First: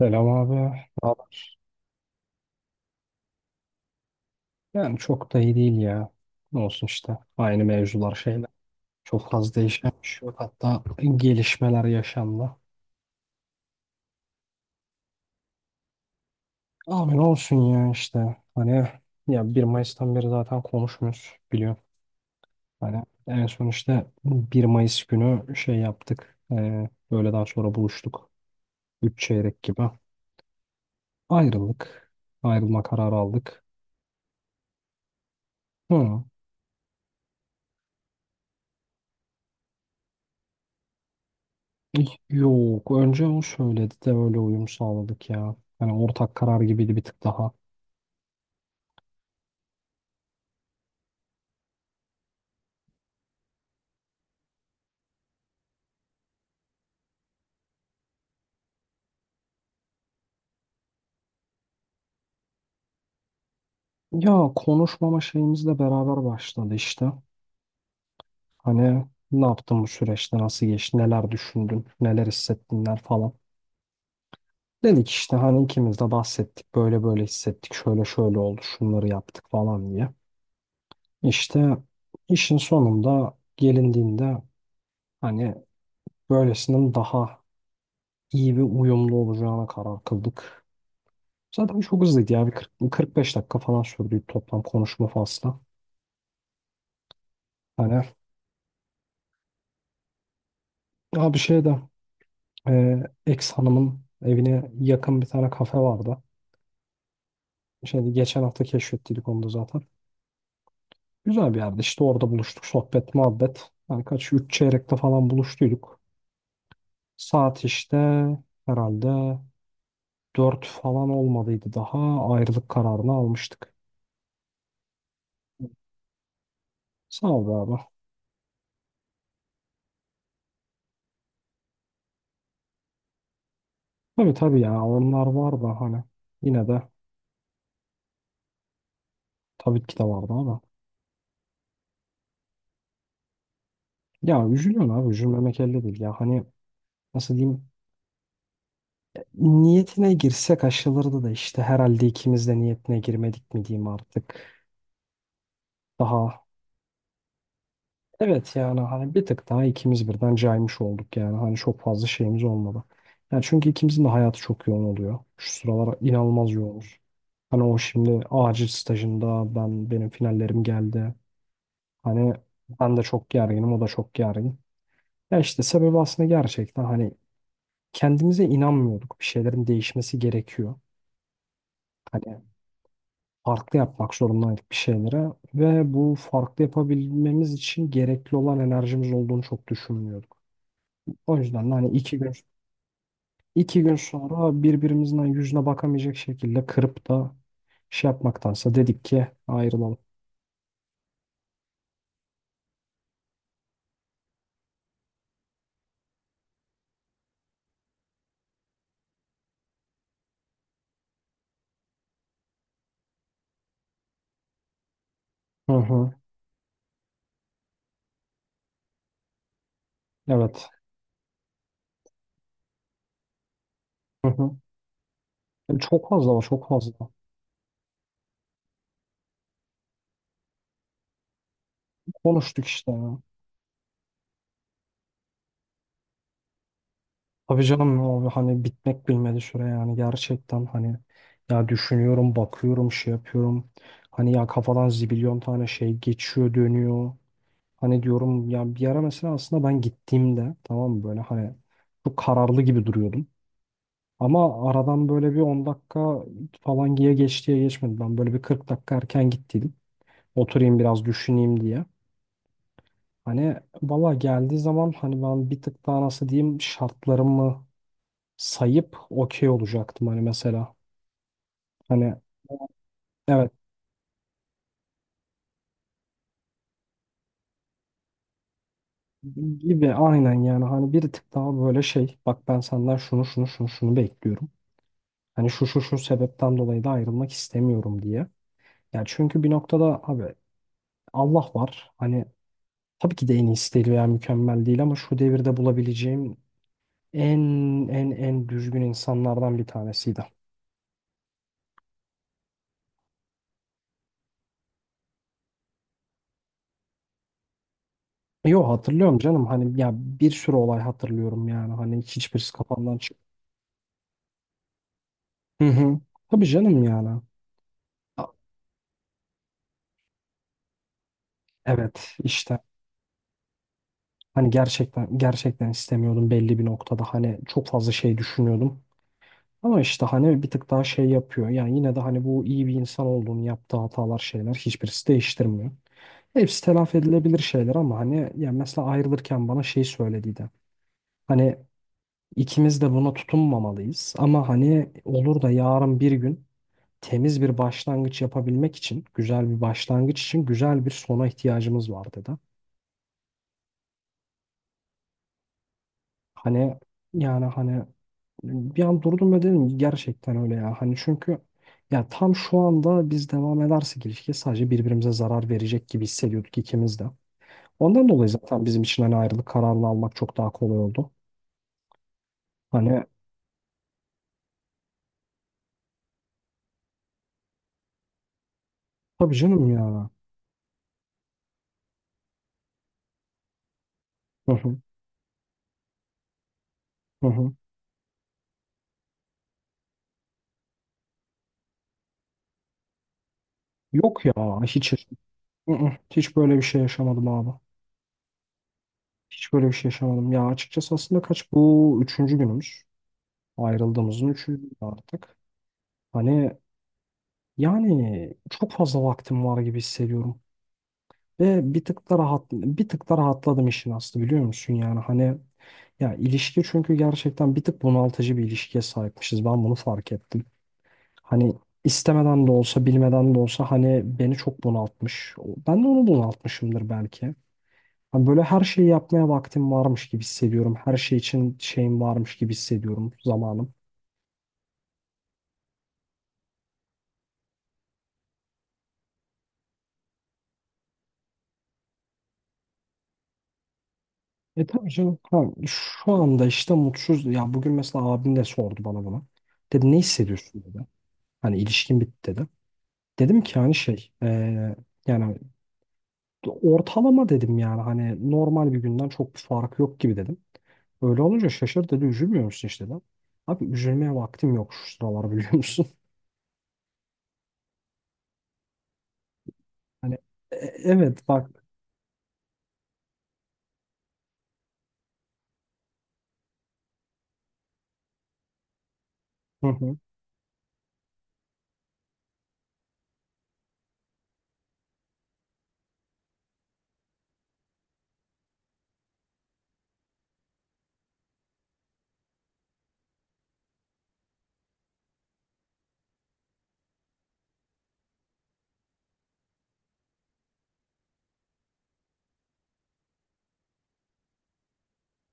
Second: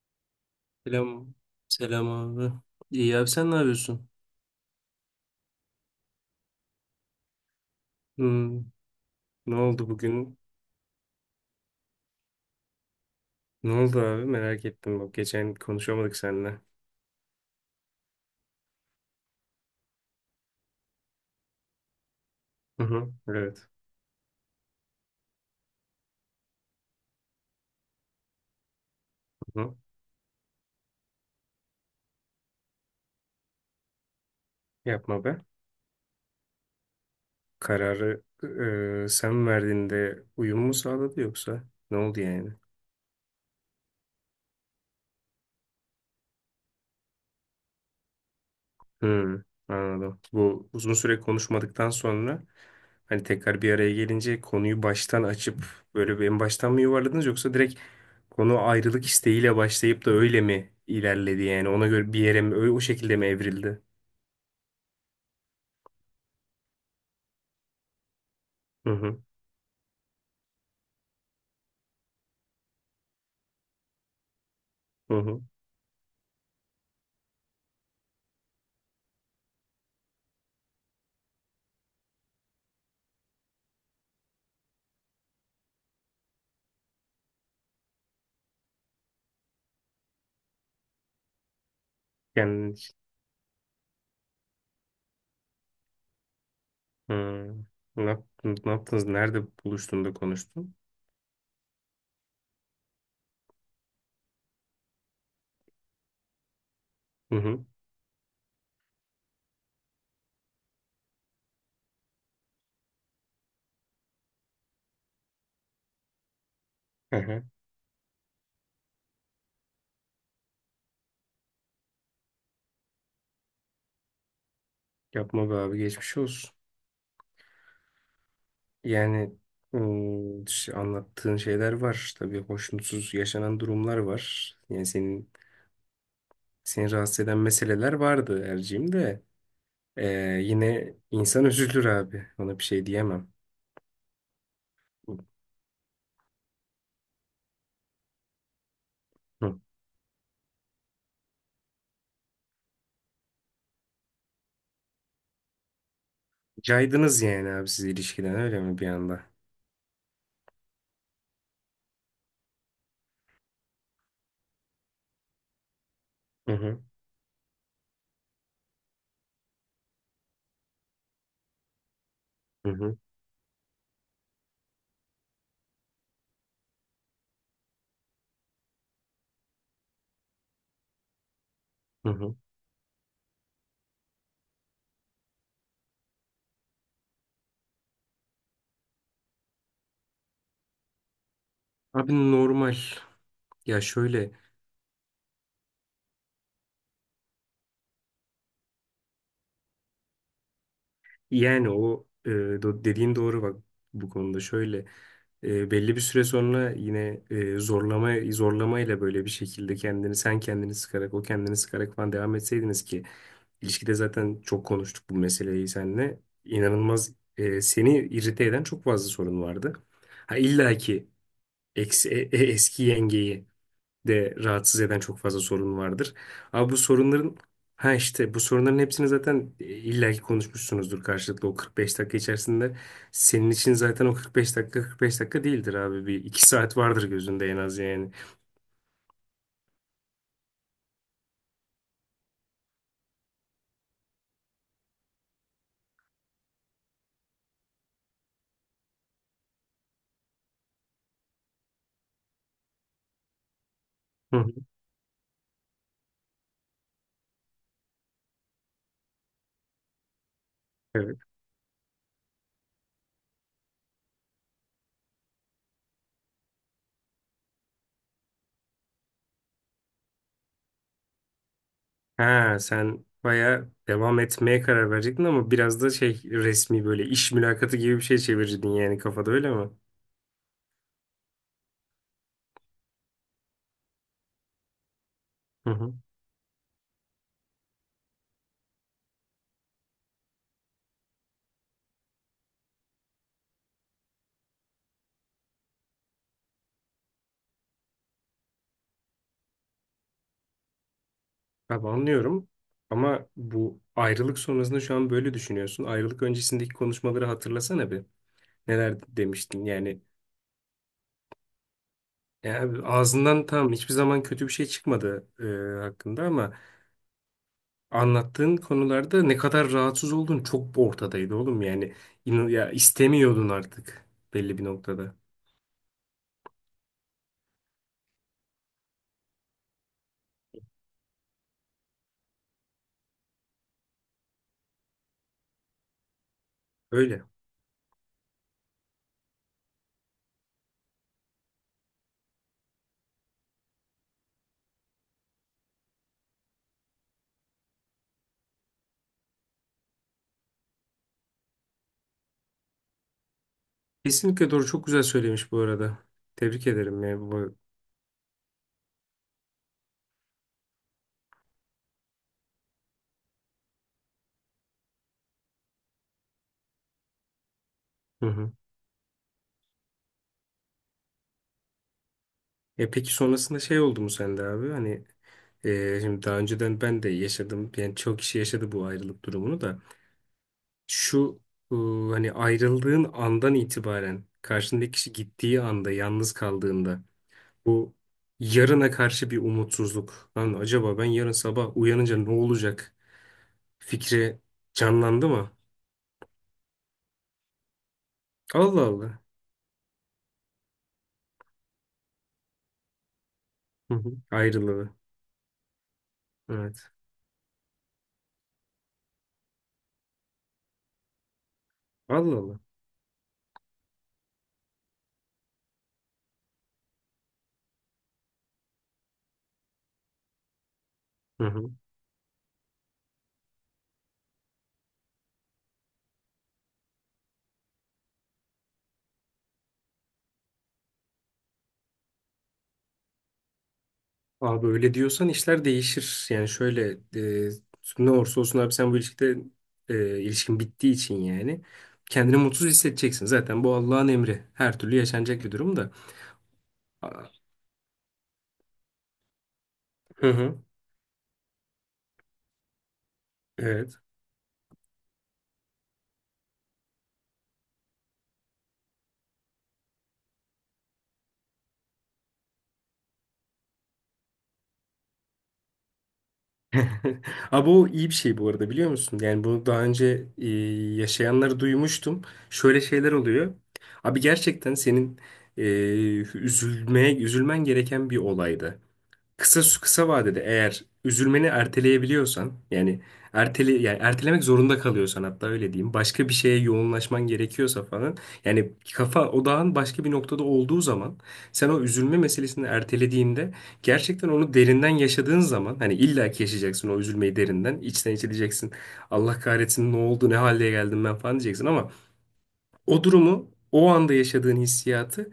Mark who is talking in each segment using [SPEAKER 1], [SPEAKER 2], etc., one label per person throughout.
[SPEAKER 1] Selam abi. Ne
[SPEAKER 2] Selam.
[SPEAKER 1] haber?
[SPEAKER 2] Selam abi. İyi abi, sen ne yapıyorsun?
[SPEAKER 1] Yani çok da iyi değil ya. Ne olsun işte. Aynı mevzular şeyler.
[SPEAKER 2] Hmm.
[SPEAKER 1] Çok fazla
[SPEAKER 2] Ne oldu
[SPEAKER 1] değişen bir şey yok.
[SPEAKER 2] bugün?
[SPEAKER 1] Hatta gelişmeler yaşandı.
[SPEAKER 2] Ne oldu abi? Merak ettim. Bak geçen konuşamadık seninle.
[SPEAKER 1] Abi ne olsun ya işte. Hani ya 1 Mayıs'tan beri zaten konuşmuyoruz biliyorum.
[SPEAKER 2] Hı
[SPEAKER 1] Hani
[SPEAKER 2] hı.
[SPEAKER 1] en son
[SPEAKER 2] Evet.
[SPEAKER 1] işte 1 Mayıs günü şey yaptık. Öğleden sonra buluştuk. Üç
[SPEAKER 2] Hı
[SPEAKER 1] çeyrek
[SPEAKER 2] hı.
[SPEAKER 1] gibi. Ayrıldık. Ayrılma kararı aldık.
[SPEAKER 2] Yapma be.
[SPEAKER 1] Hı.
[SPEAKER 2] Kararı sen verdiğinde uyum mu sağladı yoksa? Ne oldu yani?
[SPEAKER 1] Yok. Önce o söyledi de öyle uyum sağladık ya. Yani ortak karar gibiydi bir tık daha.
[SPEAKER 2] Hmm, anladım. Bu uzun süre konuşmadıktan sonra hani tekrar bir araya gelince konuyu baştan açıp böyle bir en baştan mı yuvarladınız, yoksa direkt konu ayrılık isteğiyle başlayıp da öyle mi ilerledi, yani ona göre bir yere mi o şekilde mi evrildi?
[SPEAKER 1] Ya konuşmama şeyimizle beraber başladı işte.
[SPEAKER 2] Hı
[SPEAKER 1] Hani
[SPEAKER 2] hı
[SPEAKER 1] ne yaptın bu süreçte, nasıl geçti, neler düşündün, neler hissettinler falan. Dedik
[SPEAKER 2] hı
[SPEAKER 1] işte
[SPEAKER 2] hı.
[SPEAKER 1] hani ikimiz de bahsettik, böyle böyle hissettik, şöyle şöyle oldu, şunları yaptık falan diye. İşte işin sonunda gelindiğinde hani böylesinin daha iyi ve uyumlu olacağına karar kıldık. Zaten çok hızlıydı ya. Bir 40,
[SPEAKER 2] Yani
[SPEAKER 1] 45 dakika falan sürdü toplam konuşma faslı.
[SPEAKER 2] hmm,
[SPEAKER 1] Hani
[SPEAKER 2] ne yaptınız? Nerede buluştun da konuştun?
[SPEAKER 1] abi şey de e, ex hanımın evine yakın bir tane kafe vardı.
[SPEAKER 2] Hı hı.
[SPEAKER 1] Şimdi geçen hafta keşfettiydik onu da zaten. Güzel bir yerde. İşte orada buluştuk. Sohbet, muhabbet. Yani kaç? Üç çeyrekte falan buluştuyduk.
[SPEAKER 2] Hı hı.
[SPEAKER 1] Saat işte herhalde 4 falan olmadıydı daha. Ayrılık kararını almıştık.
[SPEAKER 2] Yapma be abi, geçmiş olsun.
[SPEAKER 1] Sağ ol be abi.
[SPEAKER 2] Yani anlattığın şeyler var. Tabii hoşnutsuz yaşanan durumlar
[SPEAKER 1] Tabii
[SPEAKER 2] var.
[SPEAKER 1] tabii ya.
[SPEAKER 2] Yani
[SPEAKER 1] Onlar
[SPEAKER 2] senin
[SPEAKER 1] var da hani. Yine de
[SPEAKER 2] seni rahatsız eden meseleler vardı Erciğim de.
[SPEAKER 1] tabii ki de
[SPEAKER 2] Ee,
[SPEAKER 1] vardı ama.
[SPEAKER 2] yine insan üzülür abi. Ona bir şey diyemem.
[SPEAKER 1] Ya üzülüyorsun abi, üzülmemek elde değil ya hani, nasıl diyeyim,
[SPEAKER 2] Hı.
[SPEAKER 1] niyetine girsek aşılırdı da işte herhalde ikimiz de niyetine girmedik mi diyeyim artık daha.
[SPEAKER 2] Caydınız yani abi siz ilişkiden,
[SPEAKER 1] Evet
[SPEAKER 2] öyle mi,
[SPEAKER 1] yani
[SPEAKER 2] bir
[SPEAKER 1] hani
[SPEAKER 2] anda?
[SPEAKER 1] bir tık daha ikimiz birden caymış olduk, yani hani çok fazla şeyimiz olmadı. Yani çünkü ikimizin de hayatı çok yoğun oluyor şu sıralar, inanılmaz
[SPEAKER 2] Hı hı.
[SPEAKER 1] yoğunuz. Hani o şimdi acil stajında, benim finallerim geldi, hani
[SPEAKER 2] Hı
[SPEAKER 1] ben
[SPEAKER 2] hı.
[SPEAKER 1] de çok gerginim, o da çok gergin. Ya işte sebebi aslında gerçekten hani kendimize inanmıyorduk. Bir şeylerin değişmesi gerekiyor.
[SPEAKER 2] Hı hı.
[SPEAKER 1] Hani farklı yapmak zorundaydık bir şeylere ve bu farklı yapabilmemiz için gerekli olan enerjimiz olduğunu çok düşünmüyorduk. O yüzden de hani
[SPEAKER 2] Abi
[SPEAKER 1] iki gün
[SPEAKER 2] normal. Ya
[SPEAKER 1] iki gün
[SPEAKER 2] şöyle,
[SPEAKER 1] sonra birbirimizin hani yüzüne bakamayacak şekilde kırıp da şey yapmaktansa dedik ki ayrılalım.
[SPEAKER 2] yani o dediğin doğru bak, bu konuda şöyle. Belli bir süre sonra yine, zorlama zorlamayla böyle bir şekilde kendini, sen kendini sıkarak, o kendini sıkarak falan devam etseydiniz ki ilişkide zaten çok konuştuk bu meseleyi
[SPEAKER 1] Hı hı.
[SPEAKER 2] seninle. İnanılmaz, seni irite eden çok fazla sorun vardı. Ha
[SPEAKER 1] Evet.
[SPEAKER 2] illa ki eski yengeyi
[SPEAKER 1] Hı
[SPEAKER 2] de
[SPEAKER 1] hı.
[SPEAKER 2] rahatsız eden çok fazla sorun
[SPEAKER 1] Yani çok
[SPEAKER 2] vardır.
[SPEAKER 1] fazla var, çok
[SPEAKER 2] Abi bu
[SPEAKER 1] fazla.
[SPEAKER 2] sorunların ha işte bu sorunların hepsini zaten, illaki konuşmuşsunuzdur karşılıklı o 45 dakika
[SPEAKER 1] Konuştuk
[SPEAKER 2] içerisinde.
[SPEAKER 1] işte ya.
[SPEAKER 2] Senin için zaten o 45 dakika 45 dakika değildir abi, bir iki saat vardır gözünde en
[SPEAKER 1] Tabii
[SPEAKER 2] az
[SPEAKER 1] canım
[SPEAKER 2] yani.
[SPEAKER 1] abi, hani bitmek bilmedi süre yani, gerçekten hani ya düşünüyorum, bakıyorum, şey yapıyorum hani, ya kafadan zibilyon tane şey geçiyor dönüyor, hani diyorum ya, bir ara mesela aslında ben gittiğimde, tamam mı böyle, hani çok kararlı gibi duruyordum
[SPEAKER 2] Hı hı.
[SPEAKER 1] ama aradan böyle bir 10 dakika falan diye geçtiye geçmedi, ben böyle bir 40 dakika erken gittiydim, oturayım biraz
[SPEAKER 2] Evet.
[SPEAKER 1] düşüneyim diye. Hani valla geldiği zaman hani ben bir tık daha, nasıl diyeyim, şartlarımı sayıp okey olacaktım hani mesela. Hani
[SPEAKER 2] Ha sen
[SPEAKER 1] evet,
[SPEAKER 2] baya devam etmeye karar verecektin ama biraz da şey, resmi böyle iş mülakatı gibi bir şey çevirirdin yani, kafada öyle mi?
[SPEAKER 1] gibi, aynen yani hani bir tık daha böyle şey, bak ben senden şunu şunu şunu şunu bekliyorum. Hani şu
[SPEAKER 2] Hı
[SPEAKER 1] şu
[SPEAKER 2] hı.
[SPEAKER 1] şu sebepten dolayı da ayrılmak istemiyorum diye. Yani çünkü bir noktada abi Allah var. Hani tabii ki de en iyisi değil veya mükemmel değil ama şu devirde bulabileceğim en en düzgün insanlardan bir tanesiydi.
[SPEAKER 2] Abi anlıyorum ama bu ayrılık sonrasında şu an böyle düşünüyorsun. Ayrılık öncesindeki konuşmaları hatırlasana bir.
[SPEAKER 1] Yo
[SPEAKER 2] Neler
[SPEAKER 1] hatırlıyorum canım,
[SPEAKER 2] demiştin
[SPEAKER 1] hani ya
[SPEAKER 2] yani.
[SPEAKER 1] bir sürü olay hatırlıyorum, yani hani hiçbirisi
[SPEAKER 2] Ya abi,
[SPEAKER 1] kafamdan çık.
[SPEAKER 2] ağzından tam hiçbir zaman kötü bir şey çıkmadı
[SPEAKER 1] Hı hı.
[SPEAKER 2] hakkında,
[SPEAKER 1] Tabii
[SPEAKER 2] ama
[SPEAKER 1] canım yani.
[SPEAKER 2] anlattığın konularda ne kadar rahatsız olduğun çok ortadaydı oğlum yani.
[SPEAKER 1] Evet işte,
[SPEAKER 2] Ya istemiyordun artık
[SPEAKER 1] hani
[SPEAKER 2] belli bir noktada.
[SPEAKER 1] gerçekten gerçekten istemiyordum belli bir noktada, hani çok fazla şey düşünüyordum. Ama işte hani bir tık daha şey yapıyor. Yani yine de hani bu iyi bir insan olduğunu yaptığı hatalar şeyler hiçbirisi değiştirmiyor. Hepsi telafi
[SPEAKER 2] Öyle.
[SPEAKER 1] edilebilir şeyler ama hani, yani mesela ayrılırken bana şey söylediydi. Hani ikimiz de buna tutunmamalıyız ama hani olur da yarın bir gün temiz bir başlangıç yapabilmek için, güzel bir başlangıç için güzel bir sona ihtiyacımız var dedi.
[SPEAKER 2] Kesinlikle doğru, çok güzel söylemiş bu arada. Tebrik
[SPEAKER 1] Hani
[SPEAKER 2] ederim ya.
[SPEAKER 1] yani
[SPEAKER 2] Bu...
[SPEAKER 1] hani bir an durdum ve dedim ki gerçekten öyle ya. Hani çünkü ya tam şu anda biz devam edersek ilişkiye sadece birbirimize zarar verecek gibi hissediyorduk ikimiz de. Ondan
[SPEAKER 2] Hı
[SPEAKER 1] dolayı
[SPEAKER 2] hı.
[SPEAKER 1] zaten bizim için hani ayrılık kararını almak çok daha kolay oldu.
[SPEAKER 2] E
[SPEAKER 1] Hani
[SPEAKER 2] peki, sonrasında şey oldu mu sende abi? Hani şimdi daha önceden ben de yaşadım. Yani çok kişi yaşadı bu ayrılık
[SPEAKER 1] tabii
[SPEAKER 2] durumunu
[SPEAKER 1] canım
[SPEAKER 2] da.
[SPEAKER 1] ya.
[SPEAKER 2] Şu e, hani ayrıldığın andan itibaren
[SPEAKER 1] Hı hı,
[SPEAKER 2] karşındaki kişi gittiği anda yalnız kaldığında
[SPEAKER 1] hı hı.
[SPEAKER 2] bu yarına karşı bir umutsuzluk. Lan acaba ben yarın sabah uyanınca ne olacak
[SPEAKER 1] Yok
[SPEAKER 2] fikri
[SPEAKER 1] ya, hiç hiç,
[SPEAKER 2] canlandı mı?
[SPEAKER 1] hı hı, hiç böyle bir şey yaşamadım abi.
[SPEAKER 2] Allah Allah.
[SPEAKER 1] Hiç böyle bir şey yaşamadım. Ya açıkçası aslında kaç, bu üçüncü günümüz.
[SPEAKER 2] Hı hı.
[SPEAKER 1] Ayrıldığımızın üçüncü günü
[SPEAKER 2] Ayrılığı.
[SPEAKER 1] artık. Hani
[SPEAKER 2] Evet.
[SPEAKER 1] yani çok fazla vaktim var gibi hissediyorum. Ve
[SPEAKER 2] Allah Allah.
[SPEAKER 1] bir tık da rahatladım işin aslı biliyor musun yani hani, ya ilişki çünkü gerçekten bir tık bunaltıcı bir ilişkiye sahipmişiz. Ben bunu fark ettim.
[SPEAKER 2] Hı
[SPEAKER 1] Hani
[SPEAKER 2] hı.
[SPEAKER 1] istemeden de olsa, bilmeden de olsa hani beni çok bunaltmış. Ben de onu bunaltmışımdır belki. Hani böyle her şeyi yapmaya vaktim varmış gibi hissediyorum. Her şey için şeyim varmış gibi hissediyorum, zamanım.
[SPEAKER 2] Abi öyle diyorsan işler değişir. Yani şöyle, e, ne olursa olsun abi, sen bu ilişkide, ilişkin bittiği için yani, kendini mutsuz hissedeceksin. Zaten bu Allah'ın emri.
[SPEAKER 1] E
[SPEAKER 2] Her
[SPEAKER 1] tabii
[SPEAKER 2] türlü
[SPEAKER 1] canım. Ha,
[SPEAKER 2] yaşanacak bir durum da.
[SPEAKER 1] şu anda işte mutsuz.
[SPEAKER 2] Aa.
[SPEAKER 1] Ya bugün mesela abim de sordu bana bunu. Dedi ne
[SPEAKER 2] Hı hı.
[SPEAKER 1] hissediyorsun dedi. Hani ilişkin bitti dedi. Dedim ki hani
[SPEAKER 2] Evet.
[SPEAKER 1] şey, yani ortalama dedim, yani hani normal bir günden çok bir fark yok gibi dedim. Öyle olunca şaşır dedi üzülmüyor musun işte dedim. Abi üzülmeye vaktim yok şu sıralar biliyor musun?
[SPEAKER 2] Abi o iyi bir şey bu arada, biliyor musun? Yani bunu daha
[SPEAKER 1] Hani
[SPEAKER 2] önce,
[SPEAKER 1] e- evet bak,
[SPEAKER 2] yaşayanları duymuştum. Şöyle şeyler oluyor. Abi gerçekten senin, e, üzülmeye, üzülmen gereken bir olaydı. Kısa
[SPEAKER 1] hı hı,
[SPEAKER 2] kısa vadede eğer üzülmeni erteleyebiliyorsan yani ertele, yani ertelemek zorunda kalıyorsan, hatta öyle diyeyim, başka bir şeye yoğunlaşman gerekiyorsa falan, yani kafa odağın başka bir noktada olduğu zaman, sen o üzülme meselesini ertelediğinde gerçekten onu derinden yaşadığın zaman, hani illa ki yaşayacaksın o üzülmeyi derinden içten içe, diyeceksin Allah kahretsin ne oldu ne hale geldim ben falan, diyeceksin ama o durumu, o anda yaşadığın hissiyatı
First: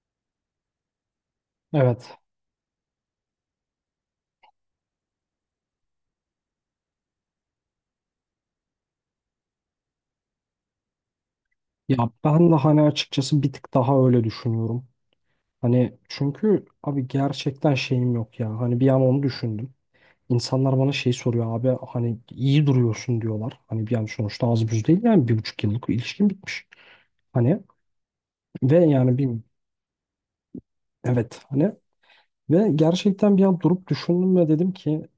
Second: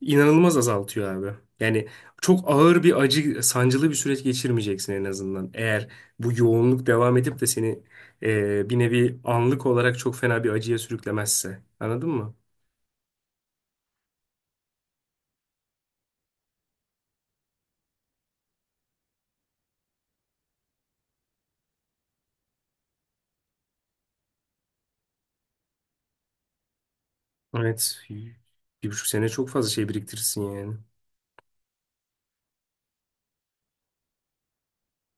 [SPEAKER 2] inanılmaz azaltıyor abi. Yani
[SPEAKER 1] evet
[SPEAKER 2] çok ağır bir acı, sancılı bir süreç geçirmeyeceksin en azından. Eğer bu yoğunluk devam edip de seni, bir nevi anlık olarak çok fena bir acıya sürüklemezse.
[SPEAKER 1] ya
[SPEAKER 2] Anladın mı?
[SPEAKER 1] ben de hani açıkçası bir tık daha öyle düşünüyorum. Hani çünkü abi gerçekten şeyim yok ya hani bir an onu düşündüm. İnsanlar bana şey soruyor abi hani iyi duruyorsun diyorlar. Hani bir an sonuçta az buz değil yani, 1,5 yıllık ilişkin bitmiş. Hani
[SPEAKER 2] Evet.
[SPEAKER 1] ve
[SPEAKER 2] Bir buçuk
[SPEAKER 1] yani
[SPEAKER 2] sene
[SPEAKER 1] bir,
[SPEAKER 2] çok fazla şey biriktirirsin yani.
[SPEAKER 1] evet hani ve gerçekten bir an durup düşündüm ve dedim ki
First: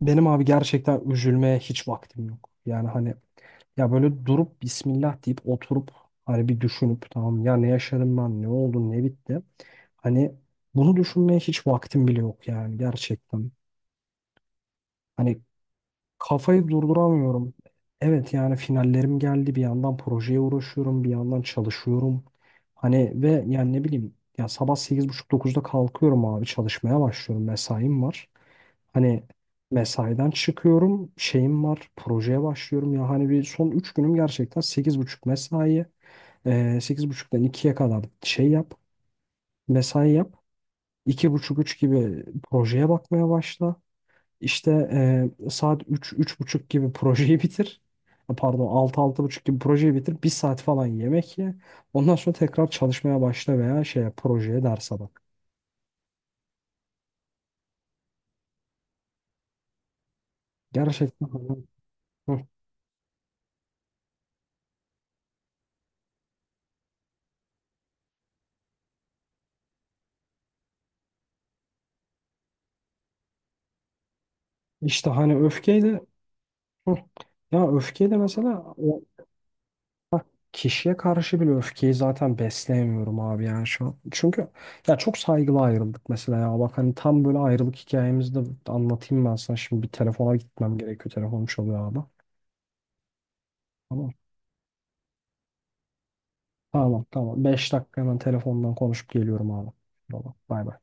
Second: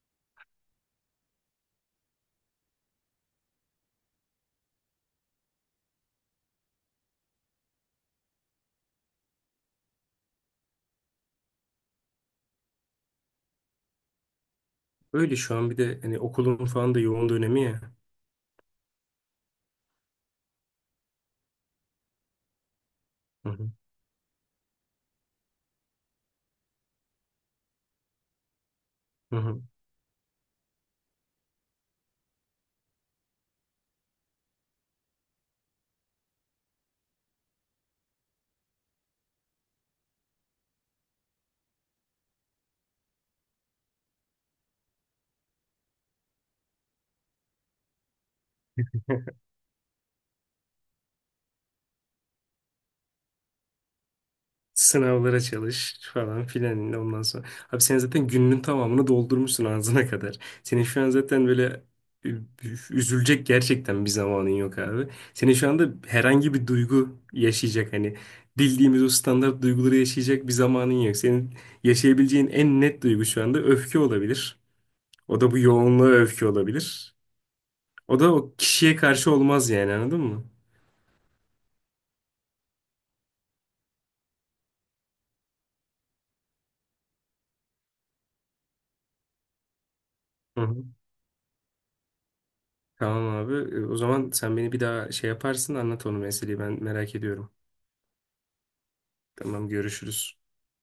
[SPEAKER 1] benim abi gerçekten üzülmeye hiç vaktim yok. Yani hani ya böyle durup Bismillah deyip oturup hani bir düşünüp, tamam ya ne yaşadım ben, ne oldu, ne bitti. Hani bunu düşünmeye hiç vaktim bile yok yani gerçekten.
[SPEAKER 2] Öyle,
[SPEAKER 1] Hani
[SPEAKER 2] şu an bir de hani okulun
[SPEAKER 1] kafayı
[SPEAKER 2] falan da yoğun
[SPEAKER 1] durduramıyorum.
[SPEAKER 2] dönemi ya.
[SPEAKER 1] Evet yani finallerim geldi. Bir yandan projeye uğraşıyorum. Bir yandan çalışıyorum. Hani ve
[SPEAKER 2] Hı hı.
[SPEAKER 1] yani ne bileyim ya sabah 8:30-9'da kalkıyorum abi, çalışmaya başlıyorum. Mesaim var. Hani
[SPEAKER 2] Hı hı.
[SPEAKER 1] mesaiden çıkıyorum. Şeyim var. Projeye başlıyorum. Ya hani bir son 3 günüm gerçekten 8:30 mesai. Ee, 8:30'dan 2'ye kadar şey yap. Mesai yap. 2:30-3 gibi projeye bakmaya başla. İşte saat üç üç buçuk gibi projeyi bitir. Ha, pardon altı altı buçuk gibi projeyi bitir. Bir saat falan yemek ye. Ondan sonra tekrar çalışmaya başla veya şeye projeye derse bak.
[SPEAKER 2] Sınavlara çalış falan filan. Ondan sonra. Abi sen zaten gününün tamamını doldurmuşsun ağzına kadar. Senin şu an
[SPEAKER 1] Gerçekten
[SPEAKER 2] zaten
[SPEAKER 1] hani,
[SPEAKER 2] böyle ü-
[SPEAKER 1] hı.
[SPEAKER 2] üzülecek gerçekten bir zamanın yok abi. Senin şu anda herhangi bir duygu yaşayacak, hani bildiğimiz o standart duyguları yaşayacak bir zamanın yok. Senin yaşayabileceğin en net duygu şu anda öfke olabilir.
[SPEAKER 1] işte hani
[SPEAKER 2] O da bu
[SPEAKER 1] öfkeyle,
[SPEAKER 2] yoğunluğa öfke
[SPEAKER 1] hı.
[SPEAKER 2] olabilir.
[SPEAKER 1] Ya öfkeyle
[SPEAKER 2] O da o
[SPEAKER 1] mesela
[SPEAKER 2] kişiye
[SPEAKER 1] o
[SPEAKER 2] karşı olmaz yani, anladın mı?
[SPEAKER 1] kişiye karşı bile öfkeyi zaten besleyemiyorum abi yani şu an. Çünkü ya çok saygılı ayrıldık mesela ya. Bak hani tam böyle ayrılık hikayemizi de anlatayım ben sana. Şimdi bir telefona gitmem gerekiyor. Telefonum çalıyor abi.
[SPEAKER 2] Tamam abi. E, o
[SPEAKER 1] Tamam.
[SPEAKER 2] zaman sen beni bir daha şey yaparsın, anlat onu meseleyi, ben
[SPEAKER 1] Tamam
[SPEAKER 2] merak
[SPEAKER 1] tamam.
[SPEAKER 2] ediyorum.
[SPEAKER 1] 5 dakika hemen telefondan konuşup geliyorum
[SPEAKER 2] Tamam,
[SPEAKER 1] abi. Tamam.
[SPEAKER 2] görüşürüz.
[SPEAKER 1] Bay bay.